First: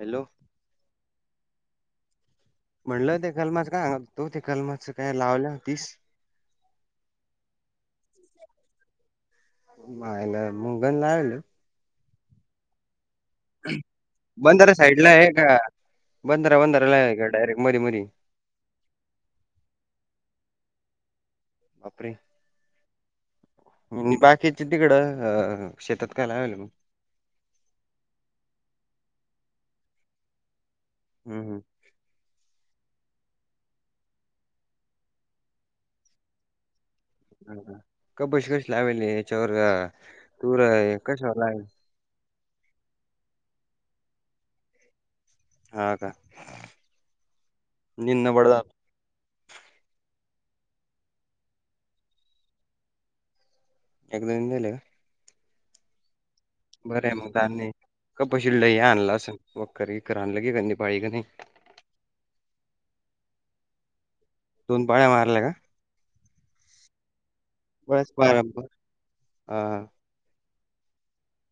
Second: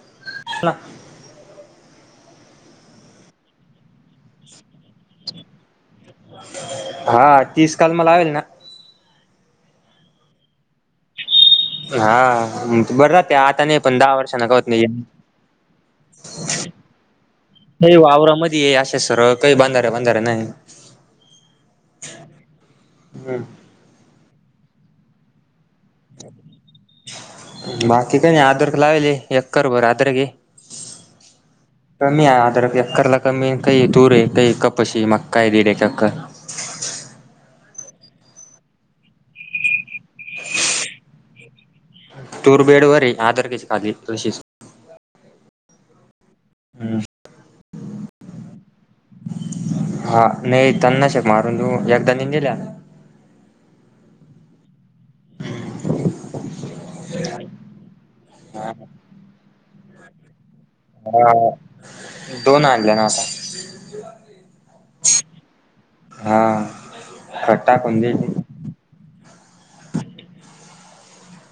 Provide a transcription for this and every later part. Hello ह म्हणलं ते कलमाच काय तो ते कलमाच काय लावल्या होतीस. हा तीस कलमा लावेल ना? माहिला मुंगल नाय आणल हा.. बरं राहत्या आता नी येतो आणि दहा वर्षांन होत बंधारा नाही. साईडला आहे का बंधारा बंधाराला आहे का डायरेक्ट मधी हे मधी आवरा मध्ये अश्या सरळ काही बांधाऱ्या बांधाऱ्या नाही. वापरे हम्म बाकीची तिकडं अ.. शेतात का हलं मग? बाकी काही नाही अद्रक लावेले एकर भर अद्रक हे. हम हम कमी आहे आद्रक एक्करला कमी येतय तुरं आहे त्या एकापाशी मक्का आहे दीड एक एक्कर ह ह कपबशी कसं लावेल याच्यावर तूर कशावर लाव तूर बेडवर आहे आदरकशी खाली तशीच. हा का, निन्न बड हा नाही तणनाशक मारून येद्दानीन्नल. एकदा येऊन नेले का? ह. बरं आहे मग धान्य कपबशिडलं हे आणलं अस वकर इकर आणलं की क हा, दोन आणल्या ना आता. दोन पाया मारल्या का?.. हा खट टाकून बस दे [unintelligible] आ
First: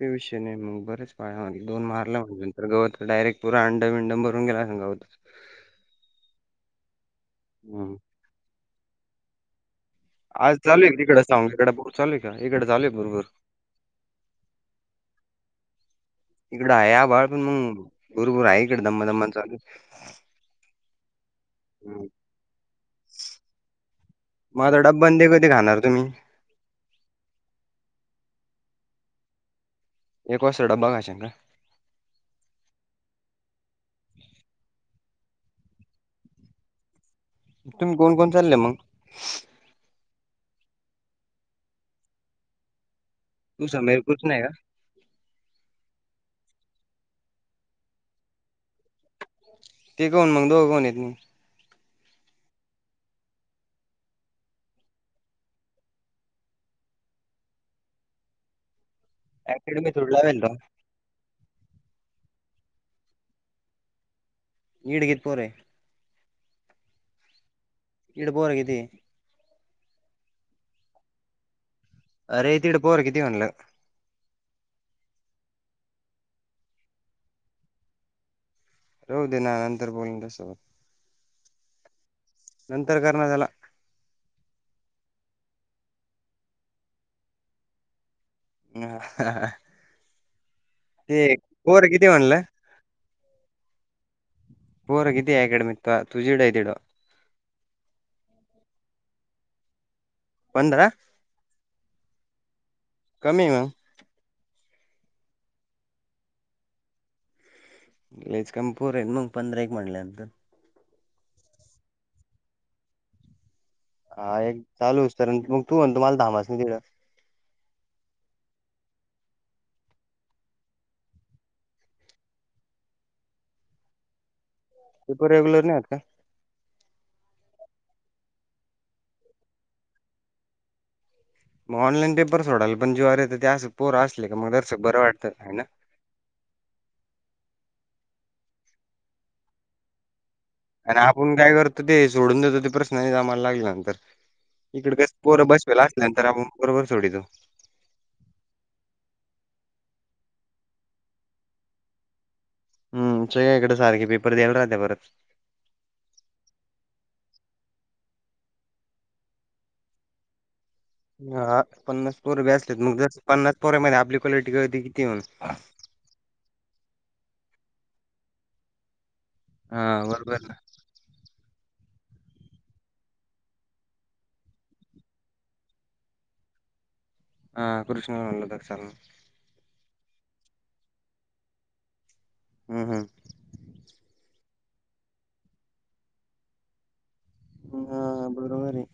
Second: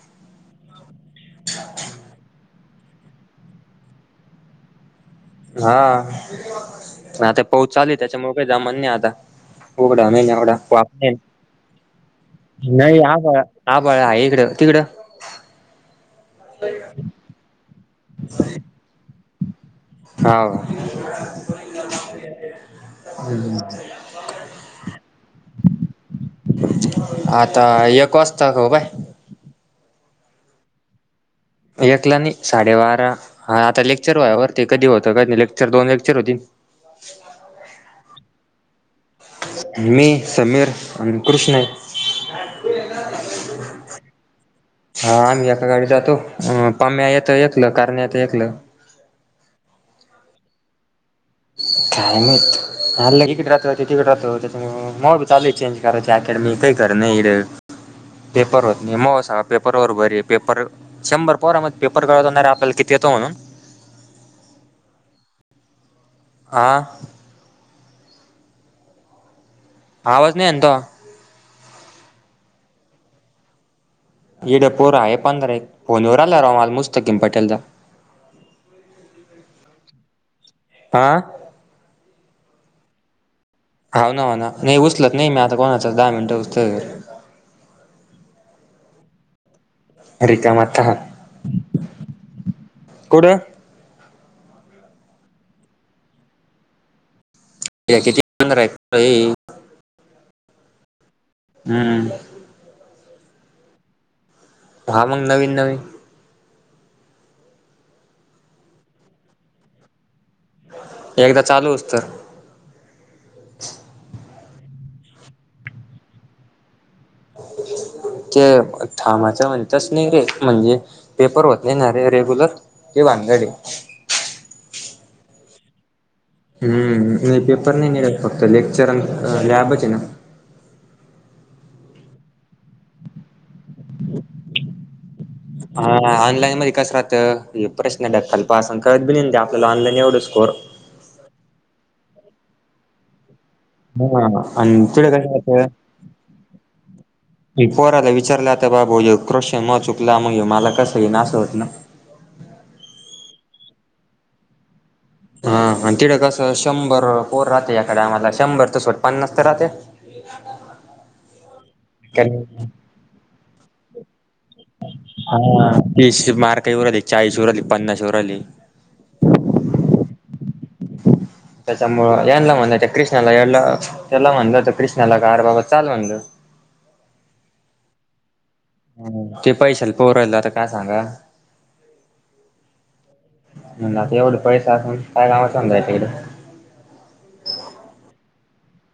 ते विषय नाही मग बरेच पाळागे दोन मारला म्हणजे तर गवत डायरेक पुरा अंड विंड मरून गेला असेल गवताच हा आता पाऊस हं. चालुयं त्याच्यामुळे काही जमान नाही आता. उघडा नाही ना एवढा आज चालू आहे वाटतेय तिकडं साऊंड इकडे पूर चालू आहे का? इकडे चालू आहे नाही आ भुरभुर. आबाळ आहे इकडं, तिकडं? इकडं आहे आबाळ पण मग भूरभुर आहे इकडे दमा दमान चालूय. हाव. हम्म मग डब्बं ते कधी खाणार तुम्ही? आता एक वाजता खाऊ काय. एक वाजता डबा खाशीन का? एकला नाही साडेबारा हा आता लेक्चर व वरती कधी होतं काही नाही लेक्चर दोन लेक्चर होती. तुम्ही कोण कोण चाल्ले मग? मी समीर आणि कृष्ण आहे. तू समीर कृष्ण आहे का? हा आम्ही एका गाडी जातो पम्या येतं एकलं कारनं येत एकलं. ते कोन मग दो कोण येत म काय माहित, एक इथं राहत ते एकीकडे राहत त्याच्यामुळं म चालूय चेंज करायच्या अकॅडमी काही कर नाही रे पेपर होत नाही मो सा पेपर अकॅडमी व थोडी बर लावेल राव. पेपर शंभर पोरा मध्यही पेपर करवणार आपल्या किती येतो म्हणून ईडगीत पोर आहे. आ.. इड पोर किती? आवाज नाही येंतो. अरे! तीड पोर किती म्हणलं? ईड पोर आहे पंधरा आहेत फोनवर आला रा माल मुस्तकीम पाटेलदा राहू दे ना नंतर बोलीन त्या सोबत. आ. नंतर करणा त्याला. हाव ना हो ना नाही उचलत नाही मी आता कोणाचा दहा मिनिटं हुसतर. हम ह पोरं किती म्हणलं? कुठं? पोरगी तीयाकड मिता तुझी डाय दिडो. या किती एकंदर आहे? पंधरा. हम्म्. कमीये ना? दहा, मग नवीन नवीन लईच कमी पोरं आहे, मग पंधरा एक म्हणल्यानंतर. एकदा चालू होस तर हा एक चालू होस तर, मग तू म्हणतो दहा मासनी गिळलं. ते ठामाच म्हणतच, त्यासनी म्हणजे? पेपर होत नाही ना रे रेग्युलर, ही भानगड ए. पेपर रेगुलर नाही आहेत का? हम्म, नाही पेपर नाही मिळत. फक्त लेक्चर अन लॅबच आहे ना. मग ऑनलाईन पेपर्स सोडायला पण जीविवर त्या पोर असले का मग दर्शक बरं वाटतं आहे ना हा, ऑनलाईन मध्ये कसं राहतं हे प्रश्न ढक्कालपास अन कळत बी नाही आपल्याला ऑनलाईन एवढं स्कोअर आणि आपण काय करतो ते, सोडून देतो ते प्रश्न नाही जामाला लागला तर, हा आणि इकडं तिकडे कसं पोर राहतं बसवेला असल्यानंतर आपण बरोबर सोडवितो. मी पोराला विचारलं, आता बाबू ह्यो प्रश्न म चुकला मग मला कसं येईना असं होतं ना. हम्, च्याया इकडें सारखे पेपर द्यायला राहत्या परत. हा आणि तिकडं कसं शंभर पोरं राहते एका टाइमाला, शंभर त सोड पन्नास तर राहते. हा, पन्नास पोरं बी असलेत मग जर पन्नास पोरामध्ये आपली क्वालिटी कळते किती हून हा तीस मार्क येवू राहीले, चाळीस येवू राहीले, पन्नास येवू राहीले हा, बरोबर ना. त्याच्यामुळं यांला म्हणलं, त्या कृष्णाला याडला. त्याला म्हणलं होतं, कृष्णाला का रं बाबा चाल म्हणलं. हा, कृष्ण म्हणला दक्षाला. ते पैशालं पोराला, आता काय सांगा? हम हम. म्हणलं आता एवढं पैसे असून, काय कामं समजायचं इकडे. हा, बरोबर आहे.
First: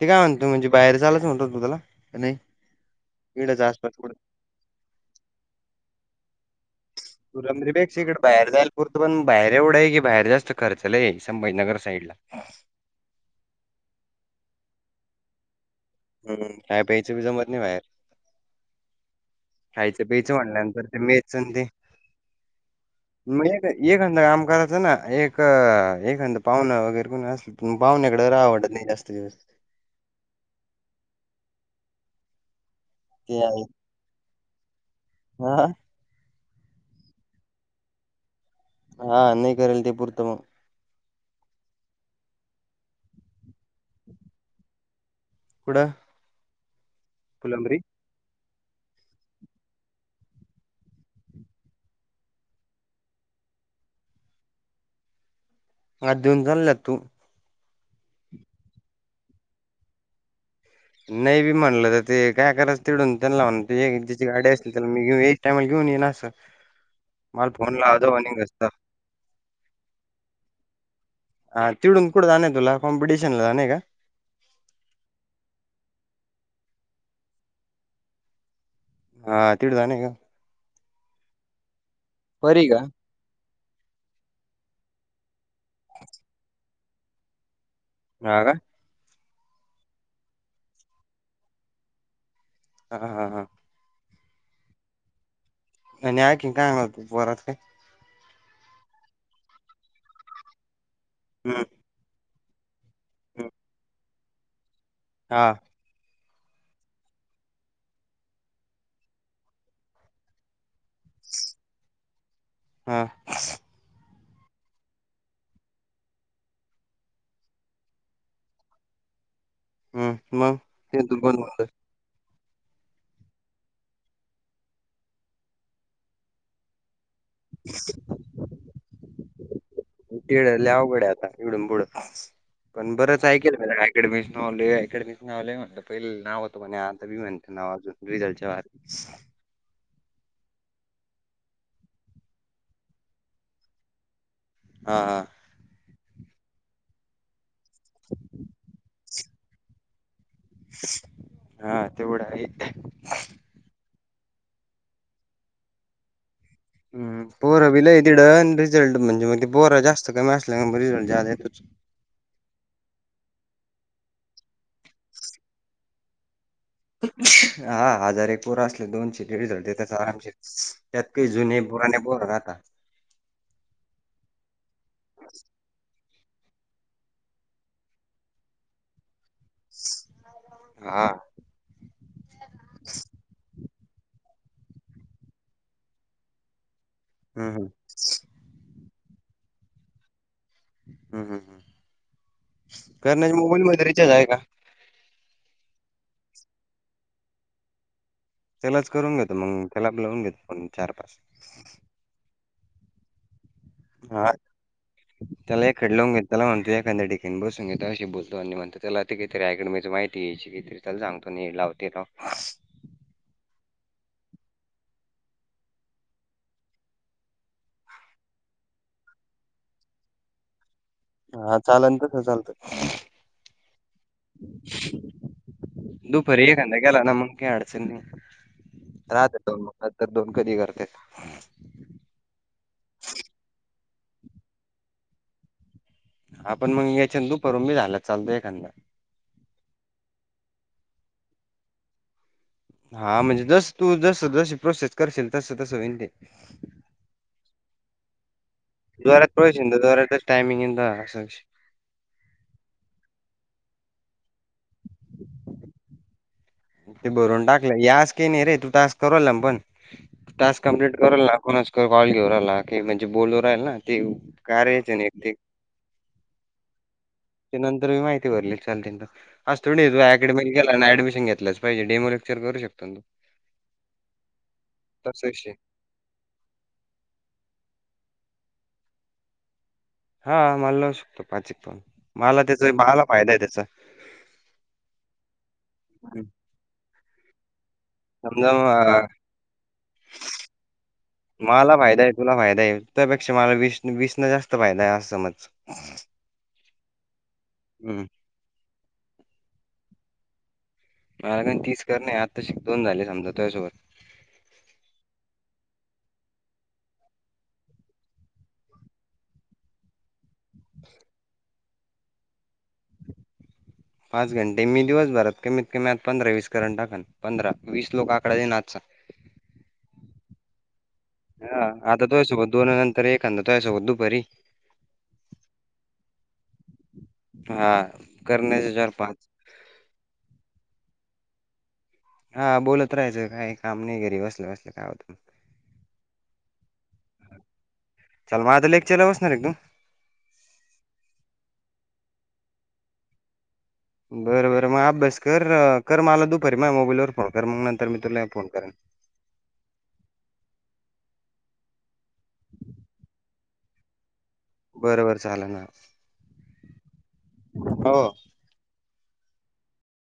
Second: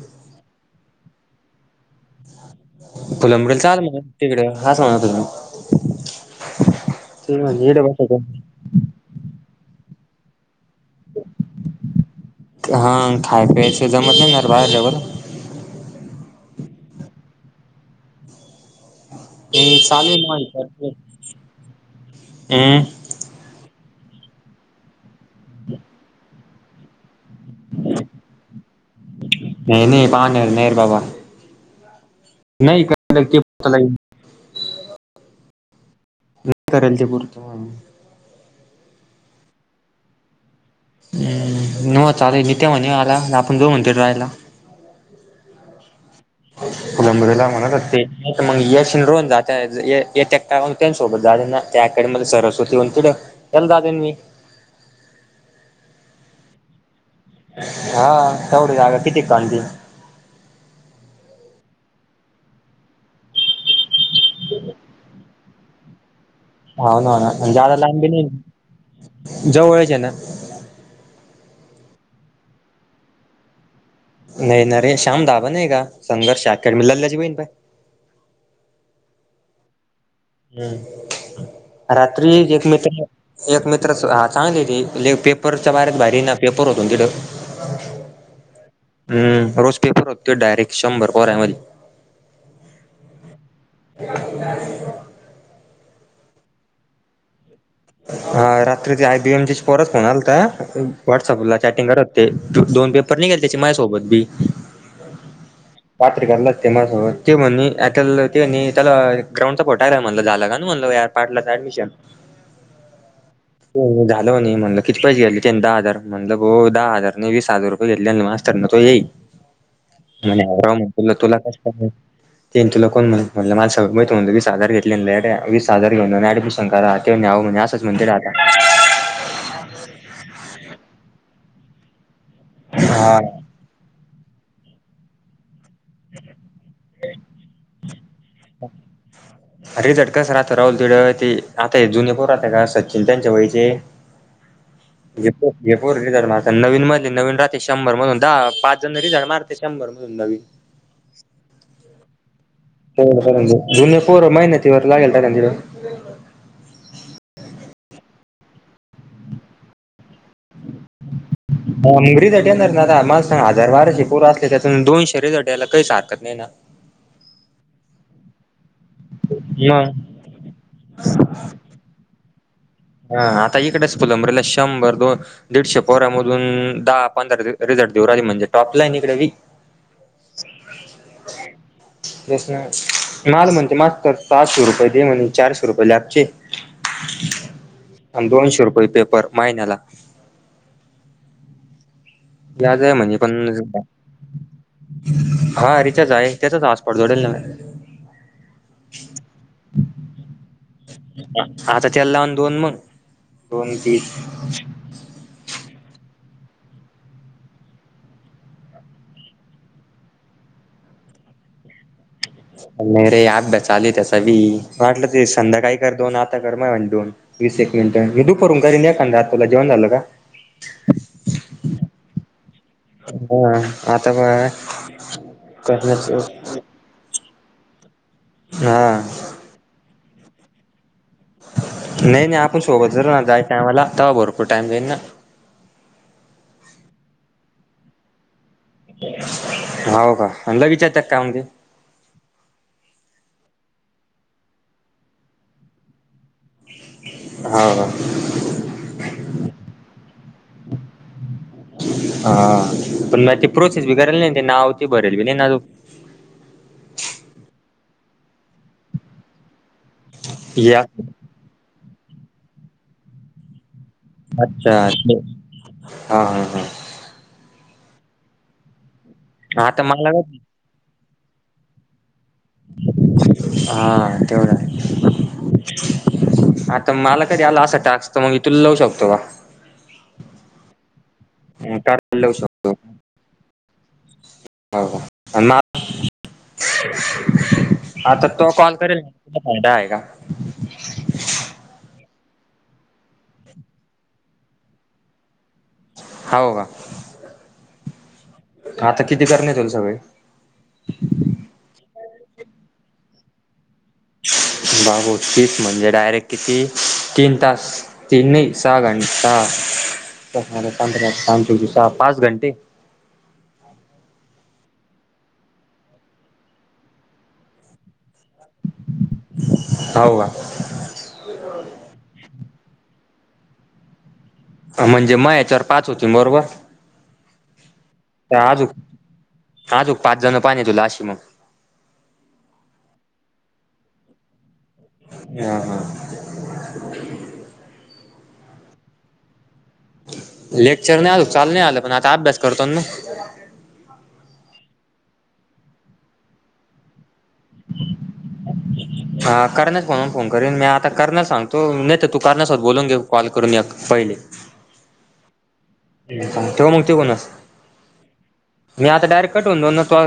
ते काय म्हणतो म्हणजे बाहेर जालाच म्हणतो तु त्याला, का नाही? तु लंबडला इकडच चालल आसपास का कुठं तिकडे? हा च म्हणा तुम्ही. तू, रमरे बेकच्या इकडे बाहेर जायला पुरतं. पण बाहेर एवढं आहे की, बाहेर जास्त खर्च लई संभाजीनगर साईडला. हां, खाय प्यायचं जमत नाही ना बाहेर राहिल्यावर. हम्, खाय प्यायचं बी जमत नाही बाहेर. हे खायचं चालू आहे प्यायचं म्हणल्यानंतर माझं ते मेचं ते हम्म मग एक एखांदं काम करायचं ना, एक एखांदं पाहुणा वगैरे कोण असली पण पाहुण्याकडे रहावं वाटत नाही, जास्तं दिवस. नाही.. नाही, पाहूण्याकडं नाही रं बाबा. नाही का? ते, आहे. हा. मी करेल ते पुरतं मग. हा, नाही करेल ते पुरतं मग. हम्म, नव चाले. नित्या म्हणे मला आपण जाऊ म्हणतोय राहायला. कुडं? नम्रता म्हणत असती [unintelligible] मध्ये सरस्वती होऊन जातात त्या अकॅडमी मध्ये सर असतात एल दाद्या आणि मी म दिऊन जला तू हा तेवढ जाग किती काांज नाही बी म्हणलं तर ते काय करायच तिडून त्यांना म्हण ते ज्याची गाडी असली त्याला मी येऊ एक टायमाला घेऊन येईन आसं. हा ना-ना जादा लांब बी नी घसत जवळच हे ना. हा तिढुन कुठं जाण आहे तुला?, कॉम्पटिशन ला जाण का? नाही ना रे श्याम दाब नाही का संघर्षा लल्याची बहीण प्यार. हा तिड जाने का? हम्म रात्री एक परी का? मित्र एक मित्रच हा चांगली ती ली पेपरच्या बाहेरच्या भारीना पेपर होत न तिड. हा का? हम्म रोज पेपर होतो डायरेक शंभर पोरां मधी. हां-हां [unintelligible] आणि आंखी काय होत पोरा [unintelligible] हा रात्री ते आय बी पोराचा फोन आलता व्हॉट्सअपला हम्म चॅटिंग करत. ते दोन पेपर नाही का हम्म. त्याचे माझ्यासोबत बी. हा ते म्हणल त्याला आठवलं का नाही क्रमचा घोटाळा आहे म्हणलं यार पाटलाच ऍडमिशन हां हो-हो झालं म्हणले. म्हणलं म्हणलं किती पैसेे घेतले त्यांनी दहा हजार म्हणलं हो दहा हजार नाही वीस हजार रूप [unintelligible] मास्तर ना तो येई [unintelligible] म्हणे मग राऊंड तिथून कोण तुला म्हणलं? कसलं ते तुला कोण म्हणलं म्हणलं माणसानं वीस हजार घेतलेन येड्या वीस हजार घेऊन अन एडमिशन करा ते म्हणे आवो कोणी असंच म्हणते रे आता. ते लई अवघड आहे आता इथुन पुढ पण हा बरंच ऐक ते अकॅडमीन आलो आता अकॅडमीच नाव होतं पहिलं नाव होतं आता रिझल्ट च्या वेळेला - [unintelligible] रीझल्ट कसा राहतो राहुल तिड ते आता हे जुने पोर राहता का सचिन त्यांच्या वयाचे [unintelligible] [unintelligible] नवीन मधले नवीन राह ते शंभर मधुन दहा पाच जण रिझाईन मारते शंभर मधुन नवीन. हा तेवढं आहे हा बरोबर जुने पोरं मेहनतीवर लागेल तिकडं ह पोरं बि लई तिड न रिझल्ट म्हणजे मग ते पोर जास्त कमी असल्या म रिझल्ट जादा येतो. [unintelligible] रिझल्ट येणार ना दा मला सांग हजार बाराशे पोर असले त्यातून दोनशे रिझल्ट यायला काहीच हरकत नाही ना. हा हजार एक पोर असले दोनशे ते रिझल्ट ते मग. तस असतंय त्यात काही जुने पुराने पोर राहता हा आता इकडेच शंभर दोन दीडशे पोऱ्या मधु अजुन दहा पंधरा री-रिझल्ट देऊ राहले म्हणजे टॉपला लाईन इकडे बी. हा! तेच ना माल म्हणते मास्तर सहाशे रुपये दे म्हणे चारशे रुपये लॅबचे. हूं! अन दोनशे रुपये पेपर महिन्याला. हूं हूं हूं व्याज आहे म्हणे करण्या च्या पण मोबाईल मध्ये रिचार्ज आहे का? हा रिचार्ज आहे, त्याचच हॉस्पॉट जोडेल म्या. त्यालाच करून घेतो मंग त्याला लावून घेतो फोन. चार पाच. आता त्याला लावन दोन मंग दोन हा तीनं. त्याला एखाड लावून घेत त्याला म्हणतो एखानद्या ठिकाणी बसून घे तुवाशी बोलतो अन निवांत त्याला- [unintelligible] नही रे अभ्यास चालूय त्याचा बी वाटलं त हे संध्याकाळी कर दोन आता कर मायावले दोन. वीस एक मिनिट मी दुपरून करीनं एखांदा तुला जेवण झालं का. हा चालेनं तस चालत. होय आता बगा करन्या च. चंदया गेला ना मंग काय अडचनं नही. हा! राहत्यां दोन मंग नंतर दोन कधी करत्यां. नही नही आपण सोबत जरू ना जाय टायमा ला तवा भरपूर टाइम देईल ना. आपण म याच्यातं दुपारून बी झाला चालत एखांदा हाव कां अन लगेच येतात कामध्ये हा म्हणजे जस तू जस जस प्रोसेस करशील तस तसं होईन ते. हा हा! जोरात पळशील तं जोरात टामिंग [unintelligible] हा पण म्या ती प्रोसेस बी करेल नइ ते नाव ते भरेल बी नाही ना अजु. ते भरवून टाकलं ये आस काई नही रे तू टास्क करु राहिला नं पण टास्क या कम्प्लीट करल ना कोनाच तरी कॉल घेऊ रायला की म्हणजे बोलू राहिला ना. ते अच्छा कार्याचे नाही ते हा हा हा. ते नंतर बी माहिती भरलील चालते नं तं अस हा थोडी आता हे तू मला अकेडमिला गेला ना ऍडमिशन घेतलच पाहिजे डेमो विचार करू शकतो नं तू हा तेवढा तस विषय. आता मला कधी आला असा टास्क त म मी तुला लावू शकतो का? हा माला लावू शकतो पाचि फोन का लावू माला त्याचा शकतो माला फायदा आहे त्याचा. [unintelligible] आता तो कॉन करेल समजा तुला फायदा आहे का? माला फायदा आहे तुला फायदा आहे, तुयापेक्षा मला वीस-वीस न जास्त फायदा आहे असं समज. हाव का हं. आता किती करणे तूल सगळे? [unintelligible] तीस करणे आताशिक दोन झाले समजा तूयासोबत. बाबो तीस म्हणजे डायरेक्ट किती तीन तास. तीन नाही सहा घंट [unintelligible] हा सहा पाच घंटे. पाच घंटे मी दिवस भरात कमीत कमी आज पंधरा वीस करून टाकन, पंधरा वीस लोक आकडा येईन आजचा. हाव का? हा आता तुया सोबत दोन नंतर एखदा तुया सोबत दुपारी. म्हणजे माह्या याच्यावर पाच होतीनं बरोबर. हा! त्यां आजूक, आजूक पाच जण पाहने तुला अशी मंग. हा बोलत राहायचं काही काम नाही घरी बसल्या बसल्या काय होत. हा हा चल म, आता लेक्चरला बसणार आहे का तू? लेक्चर नाही अजुन. चालु नाही झाल. पण आता अभ्यास करतो ना मी. [unintelligible] बर बर मग अभ्यास कर. कर मला दुपारी माझ्या मोबाईलवर फोन कर. मग नंतर मी तुला फोन करन. ह करण्यास म्हणून फोन करीन. मी आता करण्यास सांगतो. नाही तर तू करण्यास होत बोलून घे कॉल करून एक पहिले‌ बरं, बरं चालेल हां. ठेव मग तिकुन. हो. मी आता डायरेक्ट कट होवून जाऊ ना. तु आ